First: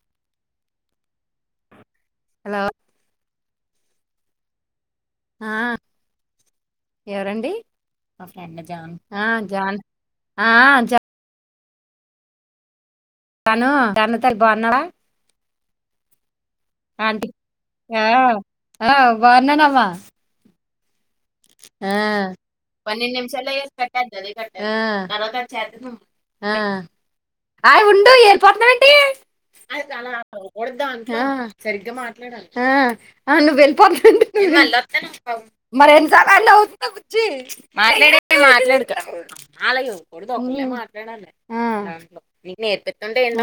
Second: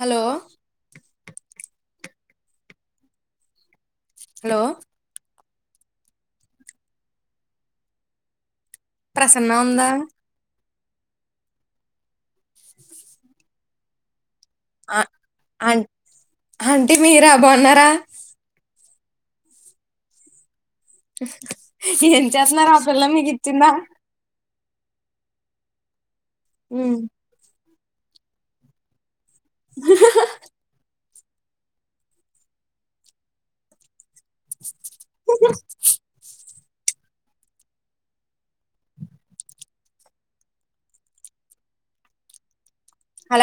Hello hello hello ఆ ఎవరండి మా ఫ్రెండ్ జన్ ఆ ప్రసన్న జాన్ ఉందా ఆఆ ను జాను తలీ బాగున్నావా అ అంటీ మీర ఆంటీ బాగున్నారా ఆ ఆ బావునానమా ఆ ఏం చేస్తున్నారు ఆ పిల్ల పన్నెండు మీకు నిమిషాల ఏ ఇచ్చిందా కట్టా అది ఆ [inaudible] అ ఉమ్ అయ్ ఉండు అలిపోతునవు ఏటి ఆ సరిగ్గా మాట్లాడాలి ఆ ఆ నువ్వు వెళ్ళిపోతుం యు మలి ఓతను మార్ అతుర్ మాట్ట్ ఆ బుజ్జి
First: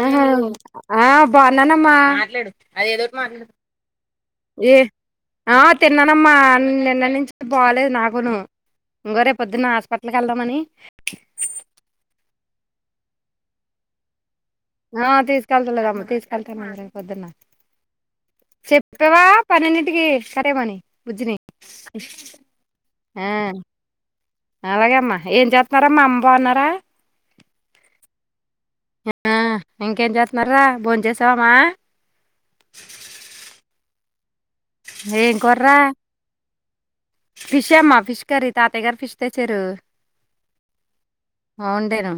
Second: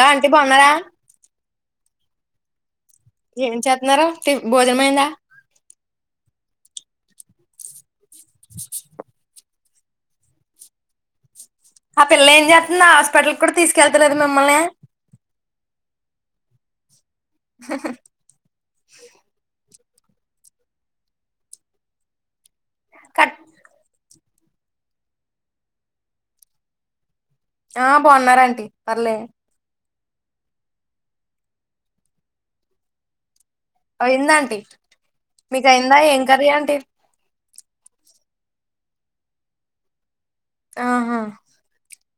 ఆ ఆంటీ బాగున్నారా ఆహా బాగున్నానమ్మా మాట్లాడు అది ఏదోటి మాట్లాడు ఏం చేతన్నారో ఏ భోజనంఅయిందా ఆ తిన్నానమ్మా నిన్న నుంచి బాలేదు నాకును ఇంగో రే పొద్దున్న హాస్పిట్ల్కి వెళ్దామని ఆ పిల్ల ఏం చేస్థాంది ఆస్పిటల్కి కూడా తీసుకెళ్తలేదు మీమ్ నా తీస్ కేల్తలేదమ్మ తీస్ కల్తమన్లే చెప్పవా పన్నెండి కరమని వచ్చినయి ఆ కట్ అలాగేమ్మా ఏం చేస్తన్నారామ్మ అమ్మ బా వున్నారా ఆ బావున్నారండి ఆ ఇంకేం చేస్తున్నారా భోన్ చేసావామా అయిందా అంటీ మీక్ అయిందా ఏం కరీ అంటీ ఫిష్ అమ్మా ఫిష్ కర్రీ తాతయ్య గారు ఫిష్ తెచ్చారు ఆహా అవుండేనా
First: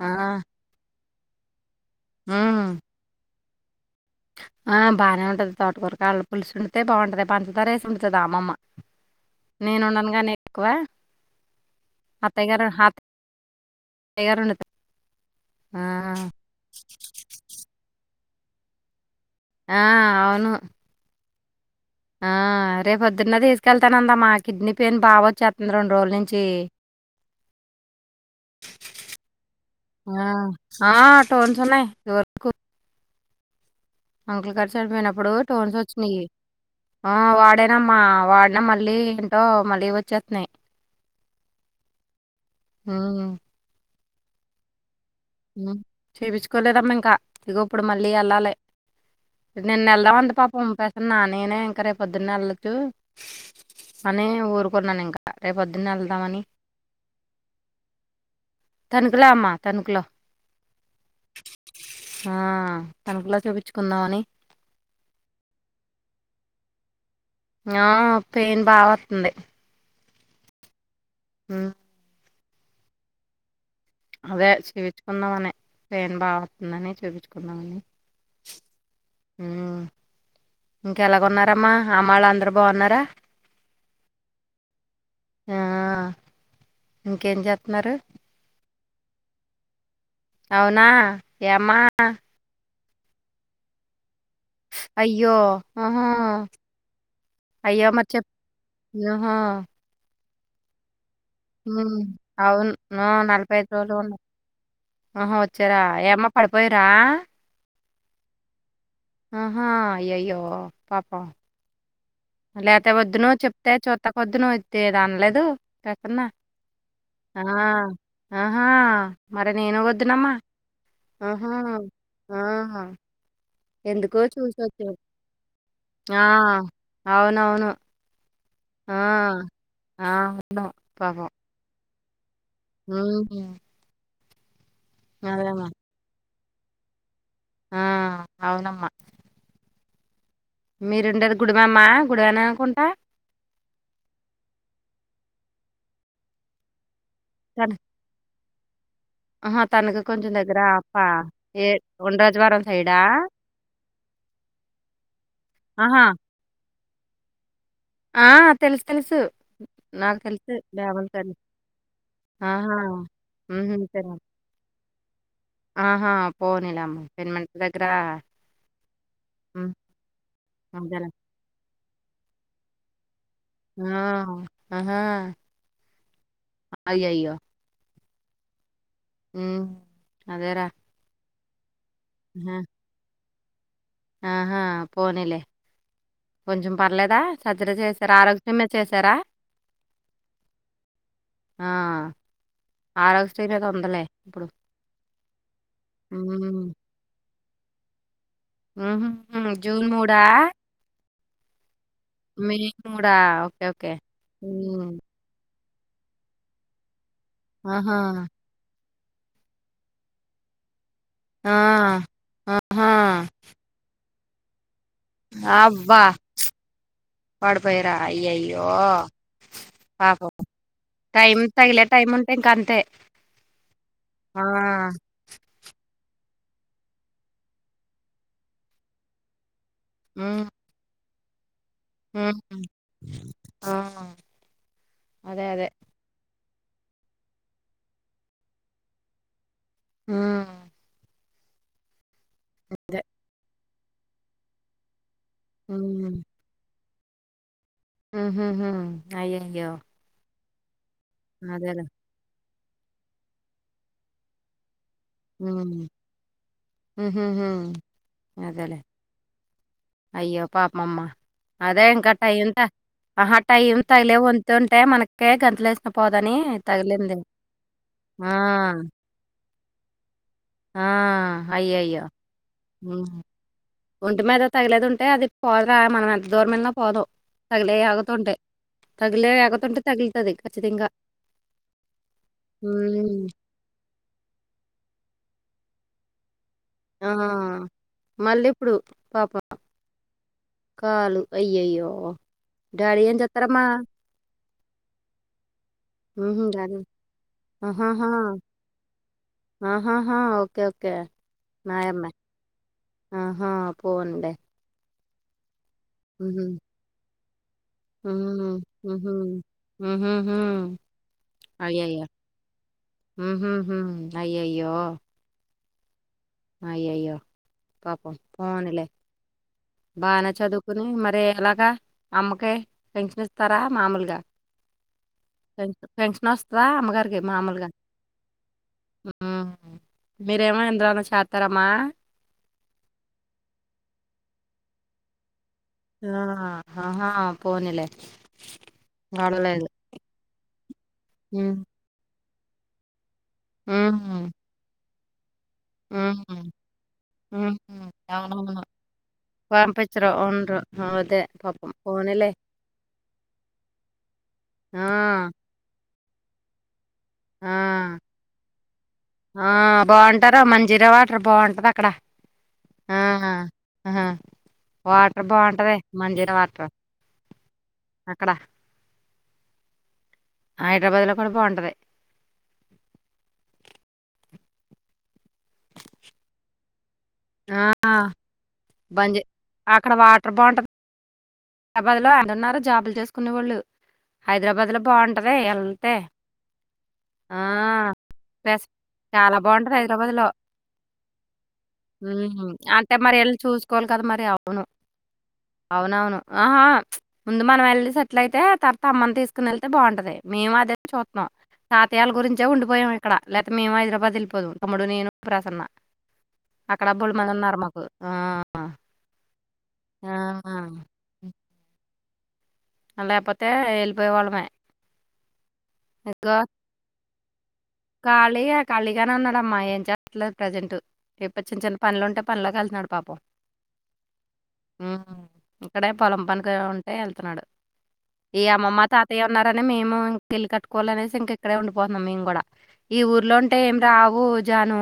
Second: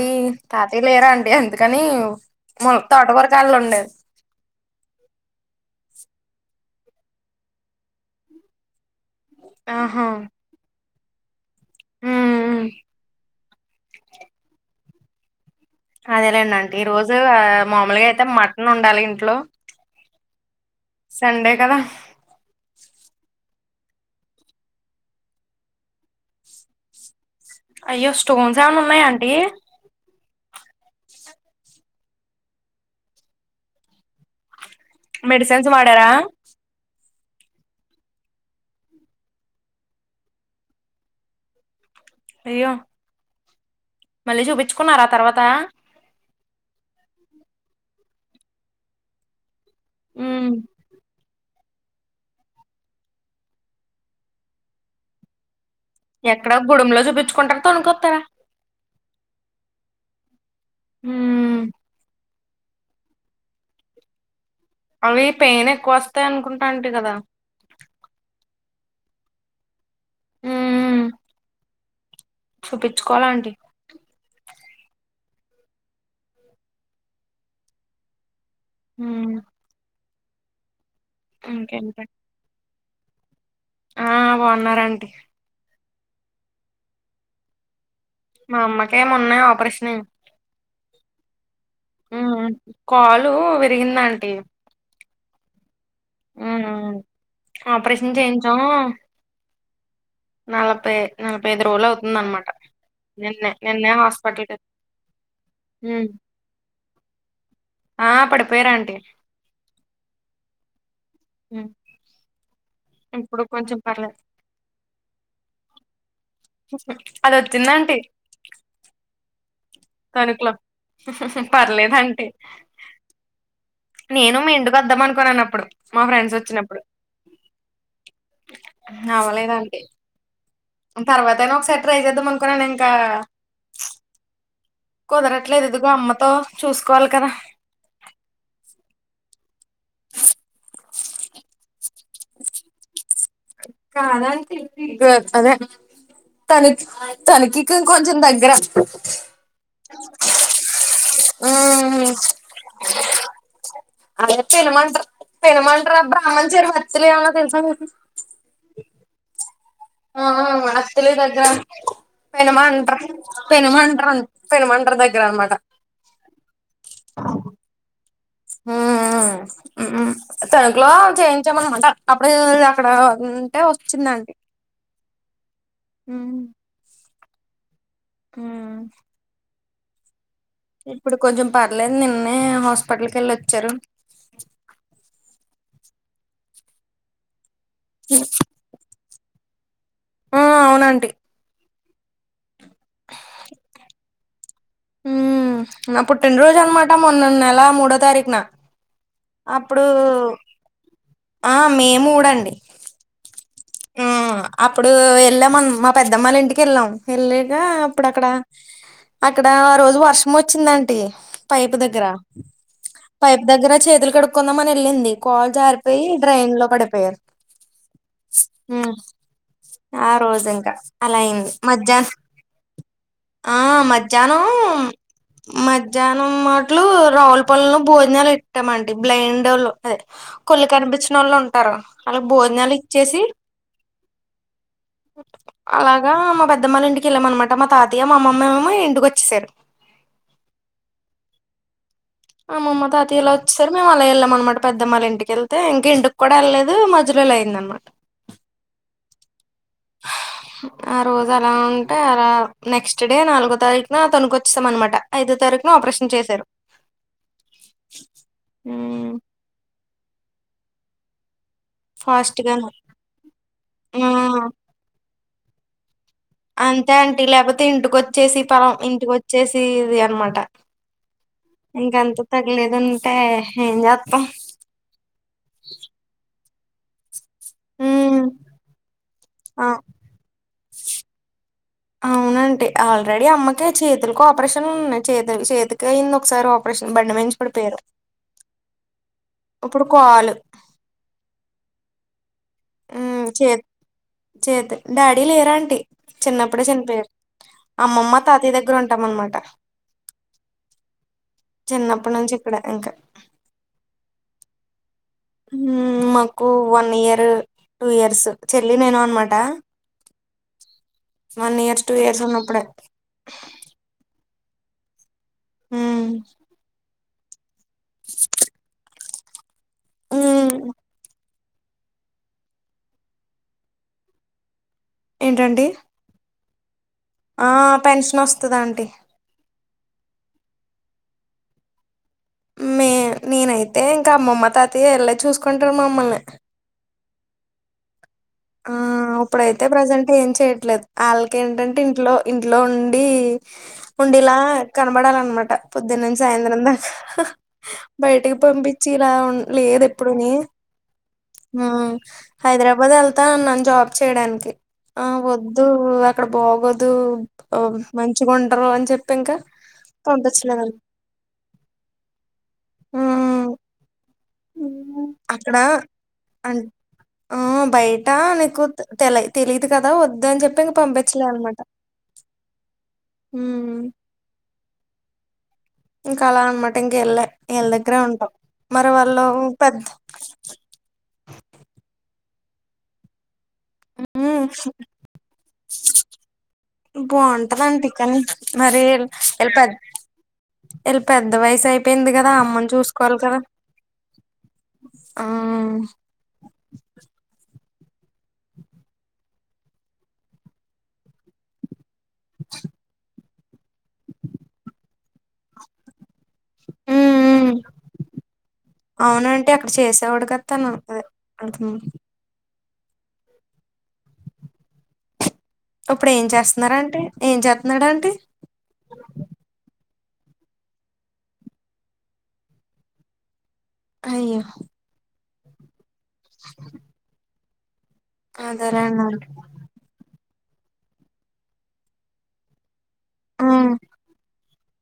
ఆ, తాతయ్యా లేరా అండి అందుకని ఉమ్. మొల్ తోట కాళ్ళు వండను ఆ బానే ఉంటది తోటకొరక వాళ్ళు పులుసు ఉంటె బాగుంటది పంచదారేసి వడుతుంది అమ్మమ్మ నేను ఆహా ఉండను గానీ ఎక్కువ అత్తయ్య ఉమ్ గారూ హాప్ తాయారు అదేలేండి ఆంటీ ఈ రోజు ఆ మామూలుగా అయితే మటన్ ఉండాలి ఇంట్లో ఆ అవును సండే కదా ఆ రేపు పొద్దునే తీసుకెళ్తానందా మా కిడ్నీ పెయిన్ బావొచేస్తుంది రెండు రోజుల నుంచి అయ్యో స్టోన్స్ ఏమన్నా ఉన్నాయాంటీ ఆ, ఆ టోన్స్ ఉన్నాయి ఎవరుకు అంకుల్ గారు చనిపోయినప్పుడు మెడిసిన్స్ టోన్స్ వాడారా వచ్చినాయి ఆ వాడనమ్మా వాడినా మళ్ళీ ఏంటో మళ్ళీ వచ్చేస్తున్నాయి అయ్యో ఉమ్ మళ్ళీ చూపించుకున్నరా ఉమ్ చెప్పించుకోలేదమ్మ ఇంకా ఇగ ఇప్పుడు మళ్ళీ వెళ్ళాలి నినేలదం అనింది ఉమ్ పాపం ప్రసన్న నేనే ఇంకా రేపు పొద్దున వెళ్లొచ్చు అని ఊరుకున్నాను ఇంకా రేప్ ఎక్కడ గుడంలో చూపించుకుంటార తొనుకొస్తారా తనుకలా అమ్మ తనుకులా ఉమ్ ఆ తణకులా చూపించుకుందామని అవి పెయిన్ ఎక్కువ వస్తాయి అనుకుంటా ఆంటీ కదా ఆ పెయిన్ బా వస్తుంది ఉమ్ ఉమ్ చూపించుకోవాల ఆంటీ అదే చూపించుకుందాం అనేే పెయిన్ బా వస్తుందని చూపించుకుందామని ఉమ్ ఇంకెలాగ ఉన్నారమ్మా అమ్మా వాళ్ళు అందరు బావున్నారా ఉమ్ బావున్నారాంటీ ఆ ఇంకేం చేస్తానరు మా అమ్మకే మొన్నే ఆపరేషన్ అయింది అవునా ఏమ్మా ఉమ్ కాలు విరిగిందాంటీ అయ్యో ఆహా ఉమ్ అయ్యో మరి ఆపరేషన్ చెప్ చేయించాం ఆహా నలభై నలభై ఐదు రోజులు హ్మ్. అవుతుందనమాట అవును. ఆ! నిన్నే నిన్నే రోజులు ఉన్న హాస్పిటల్ ఆహా వచ్చార ఏమ్మా పడిపోయారా ఆ పడిపోయారు ఆంటీ ఆహా అయ్యయ్యో పాపం ఉమ్. లేతే వద్దును ఇప్పుడు చెప్తే కొంచెం చూస్తక పర్లేదు వద్దును ఇది అనలేదు కాకున్నా అది ఆ వచ్చిందంటీ ఆహా మ నేను వద్దునమ్మా తణుకులో ఆహా పర్లేదు ఆంటీ ఆ ఎందుకో నేను మీ ఇంటికి చూసొచ్చా వద్దాం అనుకున్నాను అప్పుడు మా ఆ ఫ్రెండ్స్ అవునవును ఆ! అవ్వలేదానికి ఆ! అవును. పాపం. తర్వాత అయినా ఒకసారి ట్రై చేద్దాం అనుకున్నాను ఇంకా హ్మ్. అదేమో. కుదరట్లేదు ఇదుగో అమ్మతో చూసుకోవాలి కదా ఆ అవునమ్మా మీరుండేది గుడివమ్మ గుడివని అనుకుంటా గా అదే తని తనకికీ కొంచెం దగ్గర ఆ తనకు కొంచెం దగ్గర అప్పా ఏ ఉమ్. ఒండ్రాజవారం సైడా అదే పెనుమంట పెనుమంట్ర ఆహా! బ్రాహ్మణ చెరువు అత్తిలేమన్నా తెలుసా మీకు ఆ తెలుసు తెలుసు నాకు తెలుసు బ్రాహ్మణ చె పెనుమంటర్ పెనుమంటర్ పెనుమంటర్ దగ్గర అన్నమాట ఆహా పోనీలా అమ్మ పెన్మంటర్ దగ్గర హ్మ్. ఉమ్ తనకులో అదేలే. చేయించామన్న మంట అప్పుడే అక్కడ ఉంటే ఆ! వచ్చిందండి [inaudible] ఉమ్ అయ్యయ్యో ఆ ఉమ్ అదేరా ఇప్పుడు కొంచెం పర్లేదు నిన్నే ఆహా! హాస్పిటల్ కెళ్ళొచ్చారు ఆహా పోనీలే కొంచెం పర్లేదా సర్జరీ చేసారా ఆరోగ్యం మీద చేశారా ఆ అవునాంటి ఆ ఆరోగ్యశ్రీ నేగా ఉందిలే ఇప్పుడు ఉమ్ నా పుట్టిన రోజు హ్మ్. అన్నమాట మొన్న నెల మూడో తారీఖున ఉమ్ హూ అప్పుడు జూన్ మూడా ఆ మే మూడండి మే మూడా ఆ అప్పుడు యెళ్ళామ్ మా పెద్దమ్మ ఇంటికి యెళ్ళాం యెళ్ళాకా ఆహా! అప్పుడు అక్కడ అక్కడ ఆ రోజు వర్షం వచ్చిందం ఆ! పైపు దగ్గర ఆహా! పైపు దగ్గర చేతులు కడుకుందామని యెళ్ళింది కాల్ అబ్బా! జారిపోయి డ్రైన్ లో పడిపోయారు పడిపోయారా? అయ్యయ్యో! ఉమ్ ఆ పాపం. రోజు ఇంకా అలా టైం అయింది తగిలే మధ్యాహ్నం టైముంటే ఇంకంతే. ఆ ఆ! మధ్యాహ్నం మధ్యా మనం మాట్లు రావుల పొలంలో భోజనాలు ఎట్టాం ఆంటీ బ్లైండోల్లు అదే హ్మ్. కొళ్ళు కనిపిచ్చ వాళ్ళు ఉంటారు అలా హ్మ్. భోజనాలు చేసి ఆ! అదే. అదే. అలాగా మా పెద్దమ్మోల ఇంటికి యెళ్ళామ్ అన్నమాట మా తాతయ్య మా అమ్మమ్మ ఏమో ఇంటికి వచ్చేసారు ఉమ్ అమ్మమ్మ తాత ఇలా వచ్చేసారు మేము అలా వెళ్ళామనమాట పెద్దమ్మళ్ళ ఇంటికి వెళ్తే ఇంకా ఇంటికి కూడాళ్లేదు. మ జుడ్రలు అయిందన్ మాట హుహు హుమ్ అయ్యో ఆ రోజు అలా అదేలే. ఉంటే అలా నెక్స్ట్ డే నాలుగో తారీఖున తణుకుచేసాం అనమాట ఐదో తారీఖున హ్మ్. ఆపరేషన్ చేశారు హుహుహు. అదేలే. అయ్యో పాపం మమ్మ అదే ఇంకా టైం ఫాస్ట్ ఉంత గానే ఆహా టైం తగిలే ఉమ్, వంతు ఉంటే మనకే గంతులేస్ అంతే అంటీ లేకపోతే ఆ! ఇంటికొచ్చేసి పలం ఇంటికోచ్చేసి ఇది అనమాట. ఆ అయయ్యో ఇంకంత హ్మ్ తగలేదంటే ఏం ఒంటి చేస్తాం మీద తగిలేదు ఉంటే అది పోదురా మనం ఎంత దూరమేలిన పోదు తగిలే యోగత ఉమ్, ఉంటే తగిలే యోగత ఆ ఉంటే తగిలతది ఖచ్చితంగా అవునండి ఆల్రెడీ హ్మ్. అమ్మకి చేతులకు ఆపరేషన్ ఉన్నాయి. చేతుల చేతికి అయింది ఒకసారి ఆప ఆపరేశన్ ఆ! బండిమించి పడిపోయింది మళ్ళీ ఇప్పుడు పాపం ఇప్పుడు కాలు కాలు అయ్యయ్యో డాడీ ఏం హ్మ్ చేత్తరమ్మ చేత్ చేతు డాడీ లేరు అంటి హుహు. చిన్నప్పుడే డ్యాడీ చనిపోయారు అమ్మ ఆహాహా! ఆహాహా ఓకే ఓకే నాయమ్మ చిన్నప్పటి నుంచి ఇక్కడ ఇంకా ఆహా పొండ్లే ఉమ్ మాకు వన్ ఇయరూ ఉమ్ ఉమ్ ఉహుహు వన్ ఇయర్స్ టూ అయ్యయ్యో ఇయర్స్ ఉన్నప్పుడే ఉహుహుమ్ అయ్య అయ్యో హ్మ్ అయ్యయ్యో పాపం పోనలే బానే హ్మ్ చదువుకుని మరే ఎలాగా అమ్మకే పింఛనిస్తారా మాములుగా ఏంటండి పెన్ష్ ఫెన్షన్ వస్తాద అమ్మ గారికి ఆ పెన్షన్ వస్తుదంటీ హ్మ్. మీరేమో ఇంద్రాన చేతారమ్మా మే నేనైతే ఇంకా అమ్మమ్మ తాతయ్య ఇల్లే చూసుకుంటారు ఆ! మమ్మల్ని ఆహా పోనీలే ఆ ఇప్పుడైతే గొడవలేదు. ప్రజెంట్ ఏం చెయట్లేదు ఆళ్ళకి హ్మ్. ఏంటంటే ఇంట్లో ఇంట్లో ఉండి ఈ హ్మ్. హ్మ్. ఉండిలా కనబడాల అనమాట పొద్దున్నంచి సాయంత్రం దాకా హుహు. బయటికి అవునవును. పంపించి ఇలా ఊ లేదు పంపించరు. ఎప్పుడుని ఉండరు. అదే హ పాపం. పోనీలే. హైదరాబాద్ ఏల్తా న్నా జాబ్ చేయడానికి ఆ వద్దు అక్కడ బాగోదు దు ఆ! మంచగుండరు అని చెప్ప ఆ బాగుంటార మంజీరా వాటర్ బాగుంటది అక్కడ ఆ మ్మ్ వాటర్ అక్కడ బాగుంటది మంజీరా అన్ వాటర్ ఆ బయట అక్కడ నీకు తెలి తెలిదు కదా వద్దు అని చెప్పి ఇంక హైదరాబాద్ లో పంపించలే కూడా అనమాట బాగుంటది హ్మ్ ఇంకా అలా అన్నమాట ఇంక ఏళ్ళ ఆ ఈళ్ళ దగ్గరే ఉంటాం మరి బంజీ వాళ్ళు పెద్ద అక్కడ వాటర్ బాగుంటది హైదరాబాద్ లో మంది ఉన్నారు జాబులు చేసుకునే వాళ్ళు హ్మ్ హైదరాబాద్ లో బాగుంటది ఎలతే బాగుంటదంటి కాని మరి చాలా ఇలా పెద్ద బాగుంటది హైదరాబాద్ లో ఇల్ పెద్ద వయసు అయిపోయింది కదా ఉమ్, అమ్మను అంటే మరి చూసుకోవాలి వెళ్ళి కదా చూసుకోవాలి కదా మరి అవును ఆ అవునవును. ఆహా ముందు మనం వెళ్తే సెటిల్ అయితే తర్వాత అమ్మని తీసుకుని వెళ్తే బాగుంటది మేము అదే చుత్తన్నాం. కా వీల గురించే ఉండిపోయాం ఇక్కడ లేకపోతే మేము హైదరాబాద్ వెళ్ళిపోదు తమ్ముడు నేను ప్రసన్న అక్కడ బులిమన హ్మ్ ఉన్నారు మాకు ఆ హా అంటే అక్కడ చేసేవాడు కద తను ఉంటది ఉ అ లేపోతే వెళ్ళిపోయే వాళ్ళమే ఇప్పుడు ఏం ఇగో చేస్తున్నారంటే ఏం చేస్తున్నాడంటి ఖాళీగా ఖాళీగానే ఉన్నాడమ్మా ఏం చె ఇలా ప్రజెంట్ ఎప్పు చిన్న చిన్న పనులు ఉంటే పనులోకి వెళ్తున్నాడు పాపం అయ్యో హ్మ్. ఇక్కడే పొలం పనికి ఉంటే వెళ్తున్నాడు ఈ అమ్మమ్మ అదేలేండి తాతయ్య ఆంటీ. ఉన్నారని మేము ఇంకెలి క కోలనేసి ఇంక ఇక్కడే ఉండిపోందాం మేము కూడా ఈ ఊర్లో ఉంటే హ్మ్ ఏం రావు జాను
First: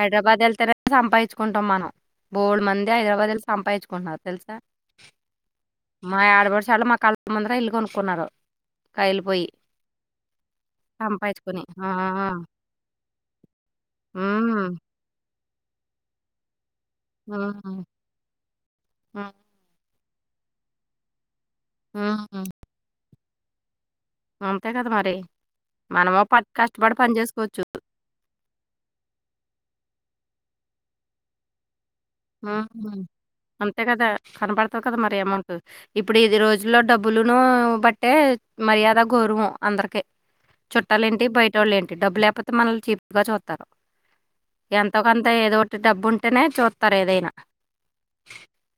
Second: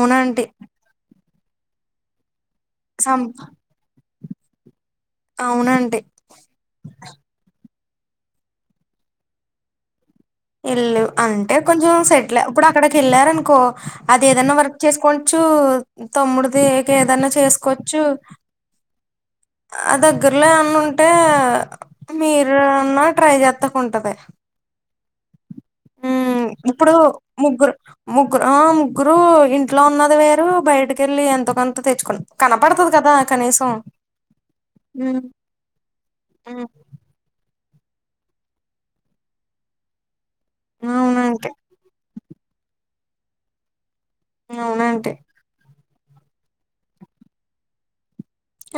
హైదరాబాద్ వెళ్తేనే సంపాదించుకుంటాం మనం బోడు మంది సం హైదరాబాద్ వెళ్లి సంపాదించుకుంటున్నారు తెలుసా అవునంటీ మా ఆడ పడచాలు మా కళ్ళ ముందరే ఇల్లు కొను కున్నారు కాయలి పోయి ఎల్లు అంటే ఆ! కొంచెం ఆ! సెటిల్ ఇప్పుడు అక్కడికి వెళ్ళారు అనుకో అది ఏదన్నా హ్మ్. వర్క్ చేసుకొచ్చు డు తమ్ముడుది ఏదన్నా హ్మ్. చేసుకోవచ్చు హ్మ్. అద దగ్గరలో ఏమన్నుంటే హ్మ్. మీరన్న ట్రై చెత్తం అంతే కదా మరి ఊ మనము పట్ ఇప్పుడు కష్టపడి పని జేసుకోవచ్చు. ముగ్గురు ము ఆ ముగ్గురు ఇంట్లో ఉన్నది వేరు బయటకెళ్ళి ఎంతో కొన్ కనపడుతది హ్మ్. కదా చెప్ అంతే కదా కనపడతది కదా మరి అమౌంట్ ఇప్పుడు ఇది ఉమ్, రోజుల్లో డబ్బులును బట్టే మర్యాద గౌరవం అందరికి చుట్టాలేంటి అవునంటే బయటోళ్ళు ఏంటి డబ్బు లేకపోతే మనల్ని చీప్ గా చూత్తరు అవునంటే ఎంతోకంత ఏదోటి డబ్బు ఉంటేనే చూత్తరు ఏదైనా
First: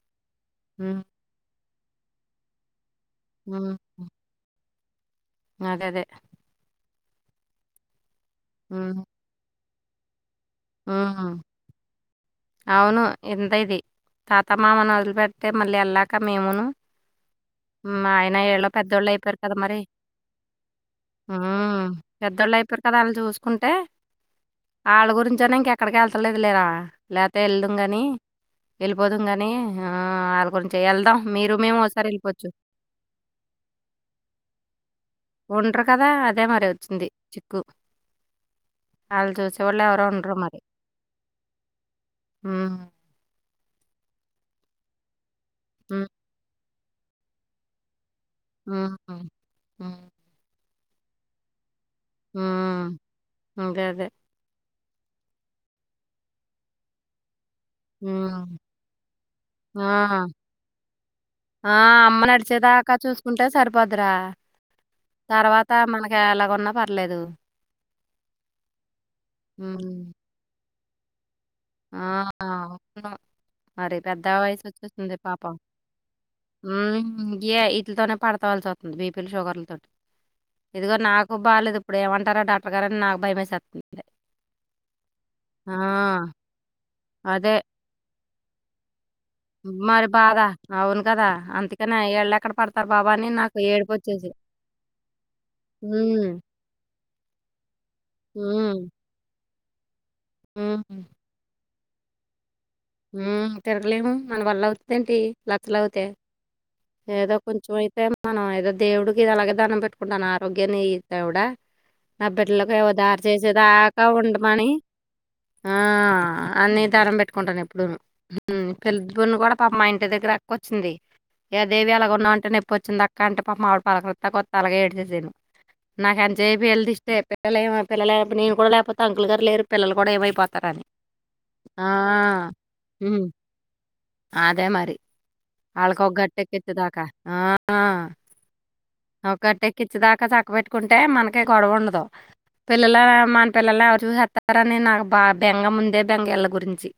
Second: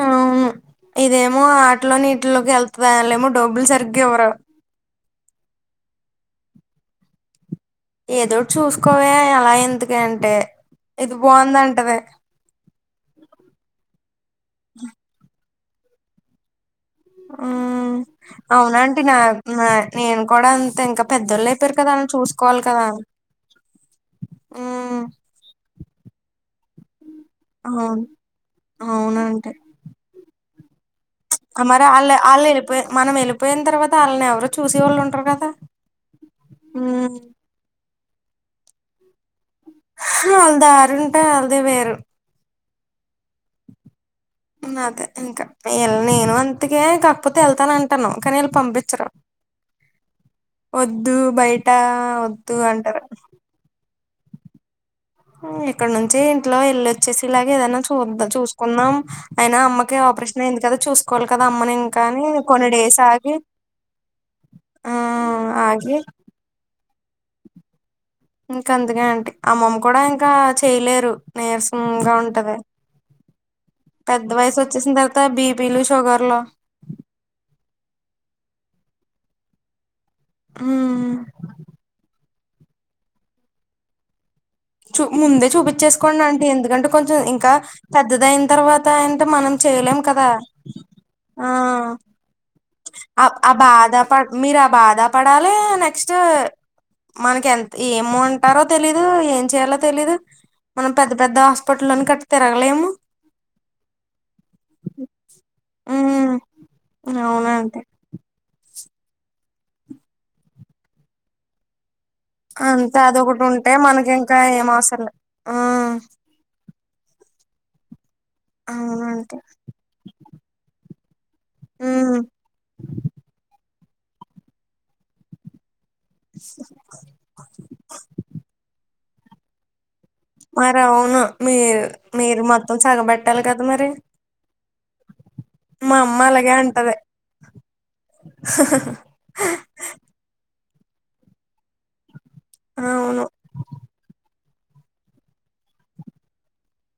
అవును హ్మ్. ఇదేమో ఆటిలోనిటిలోకి వెళ్ వాళ్లేమో డబ్బులు సరిగ్గా ఇవ్వరు అదే అదే ఏదోటి హ్మ్. చూసుకోవే ఎలా ఎందుకి అంటే ఇది హ్మ్. బావుందంటది అవును ఇంత ఇది తాత మామని మొదలుపెడితే మళ్ళీ వెళ్ళాక మేమును ఊ మా ఆయన ఈళ్ళు అవునంటి నా పెద్దోళ్ళయిపోయారు కదా నా మరి. నేను కూడా అంతే ఇంకా పెద్దోళ్ళే పెడతారని చూసు పెళ్ళి అయిపోతల వాళ్ళని చూసుకుంటే ఉమ్ ఆళ్ళ గురించిన ఇంకా ఎక్కడికి వెళ్తలేదు లేరా లేపోతే అవును వెళదుంగని వెళ్ళిపోదుం గాని అవునంటీ ఆ వాళ్ళ గురి వెళ్దాం ఆ మరి ఆళ్ళ ఆళ్ళు వెళ్ళపోయి మనం వెళ్ళపోయిన తర్వాత ఆళ్ళని ఎవరు చూసే వాళ్ళు ఉండరు కదా ఉండరు కదా అదే మరి వచ్చింది ఉమ్ చిక్కు ఆళ్ళు చూసి వాల్ది ఆడుంటే ఆళ్ళదే వేరు హ్మ్. అదే ఇంకా హ్మ్. నేను అంతకే కాకపోతే వెళ్తానంటన్నావు ఉహు వద్దు బయట వద్దు అంటారు హ్మ్. అదే. అదే. ఇక్కడ నుంచి ఇంట్లో ఎల్ళొచ్చేసి ఇలాగే ఏదైనా చూ హ్మ్. చూసుకున్నాం అయినా ఆ! అమ్మకి ఆపరేషన్ అయింది కదా చూసుకోవాలి కదా ఆ! అమ్మని ఇంకా అమ్మ అని కొన్ని నడిచేదాకా డేస్ ఆగి చూసుకుంటే సరిపోద్ది రా ఆ తర్వాత ఆగి మనకి ఎలాగున్న ప లేదు ఇంకా అందుకే అంటి అమ్మమ్మ కూడా ఇంకా చేయలేరు ఆ! నీరసంగా ఉంటది అవును. మరి పెద్ద వయసు వచ్చేసిన వచ్చేస్తుంది తర్వాత పాపం బీపీలు షుగర్లు ఉమ్ ఎఐ వీటిల్ తనే పడతావల్సితుంది బిపీలు షుగర్ల తోటి ఇదిగో హ్మ్ నాకు బాలేదు ఇప్పుడు ఏం అం టారా డాక్టర్ గారని నాకు భయమేసేస్తుంది చూ ముందే ఆ! చూపించేసుకోండి అంటి ఎందుకంటే కొంచెం అదే. ఇంకా పెద్దదయిన తర్వాత అంటే మనం చేయలేం మరి కదా బాధ. అవును కదా! ఆ అందుకనే ఈళ్ళెక్కడ పడతారు బాబు ఆ అని ఆ నాకు బాధ పడ ఏడుపొచ్చేసి మీరు ఆ బాధ పడాలి నెక్స్ట్ హ్మ్. మనకి ఎంత ఏమో అంటారో హ్మ్. తెలీదు ఏం చేయాలో తెలీదు హ్మ్. మనం పెద్ద పెద్ద హాస్పటల్ లోనే కట్టతారు ఉమ్ తిరగలేము మన వల్ల అవుతుంది ఏంటి లచ్చలు అవుతే ఉమ్ ఏదో కొంచెం అవునండి అయితే మనం ఏదో దేవుడికి అలాగే దండం పెట్టుకుంటాను ఆరోగ్యాన్ని ఇ దేవుడా నా బిడ్డలకి ఏవో అంతే దారి అదొకటి చేసే ఉంటే దాకా మనకి ఇంకా ఏం ఉండమని అవసరం లేదు ఆ అన్ని తరం పెట్ పెట్టుకుంటాను ఎప్పుడును ఉమ్ పెళ్లి అవునండి పెన్ను కూడా పాపం మా ఇంటి దగ్గర అక్క వచ్చింది ఏదేవి అలాగ ఉమ్ ఉన్నావు అంటే నొప్పి వచ్చింది అక్క అంటే పాపం ఆమె పాలక రిస్తా కొత్తే అలాగే ఏడ్చసాను నాకు ఎంత సేపు వాళ్ళ డిస్టి అంటే పిల్లలే ఏమ పిల్లలే నే కూడా లేకపోతే అంకులు గారు లేరు పిల్లలు కూడా మరి ఏమైపోతారని అవును మీ ఆ, మీరు మొత్తం ఉమ్, సగబట్టాలి కదా మరి అదే మరి మా ఆళక ఒక అమ్మ గట్ట అలాగే అంటది కతుదాకా ఆ అకట్టేకిిచ్చ దాకా చ పెట్టుకుంటే మనకి గొడవ ఉండదు పిల్లలు అవును మన పిల్లలో ఎవరు చూసినా ఇస్తారని నాకు బా బెంగ ముందే బెంగాళ్ళ గురించి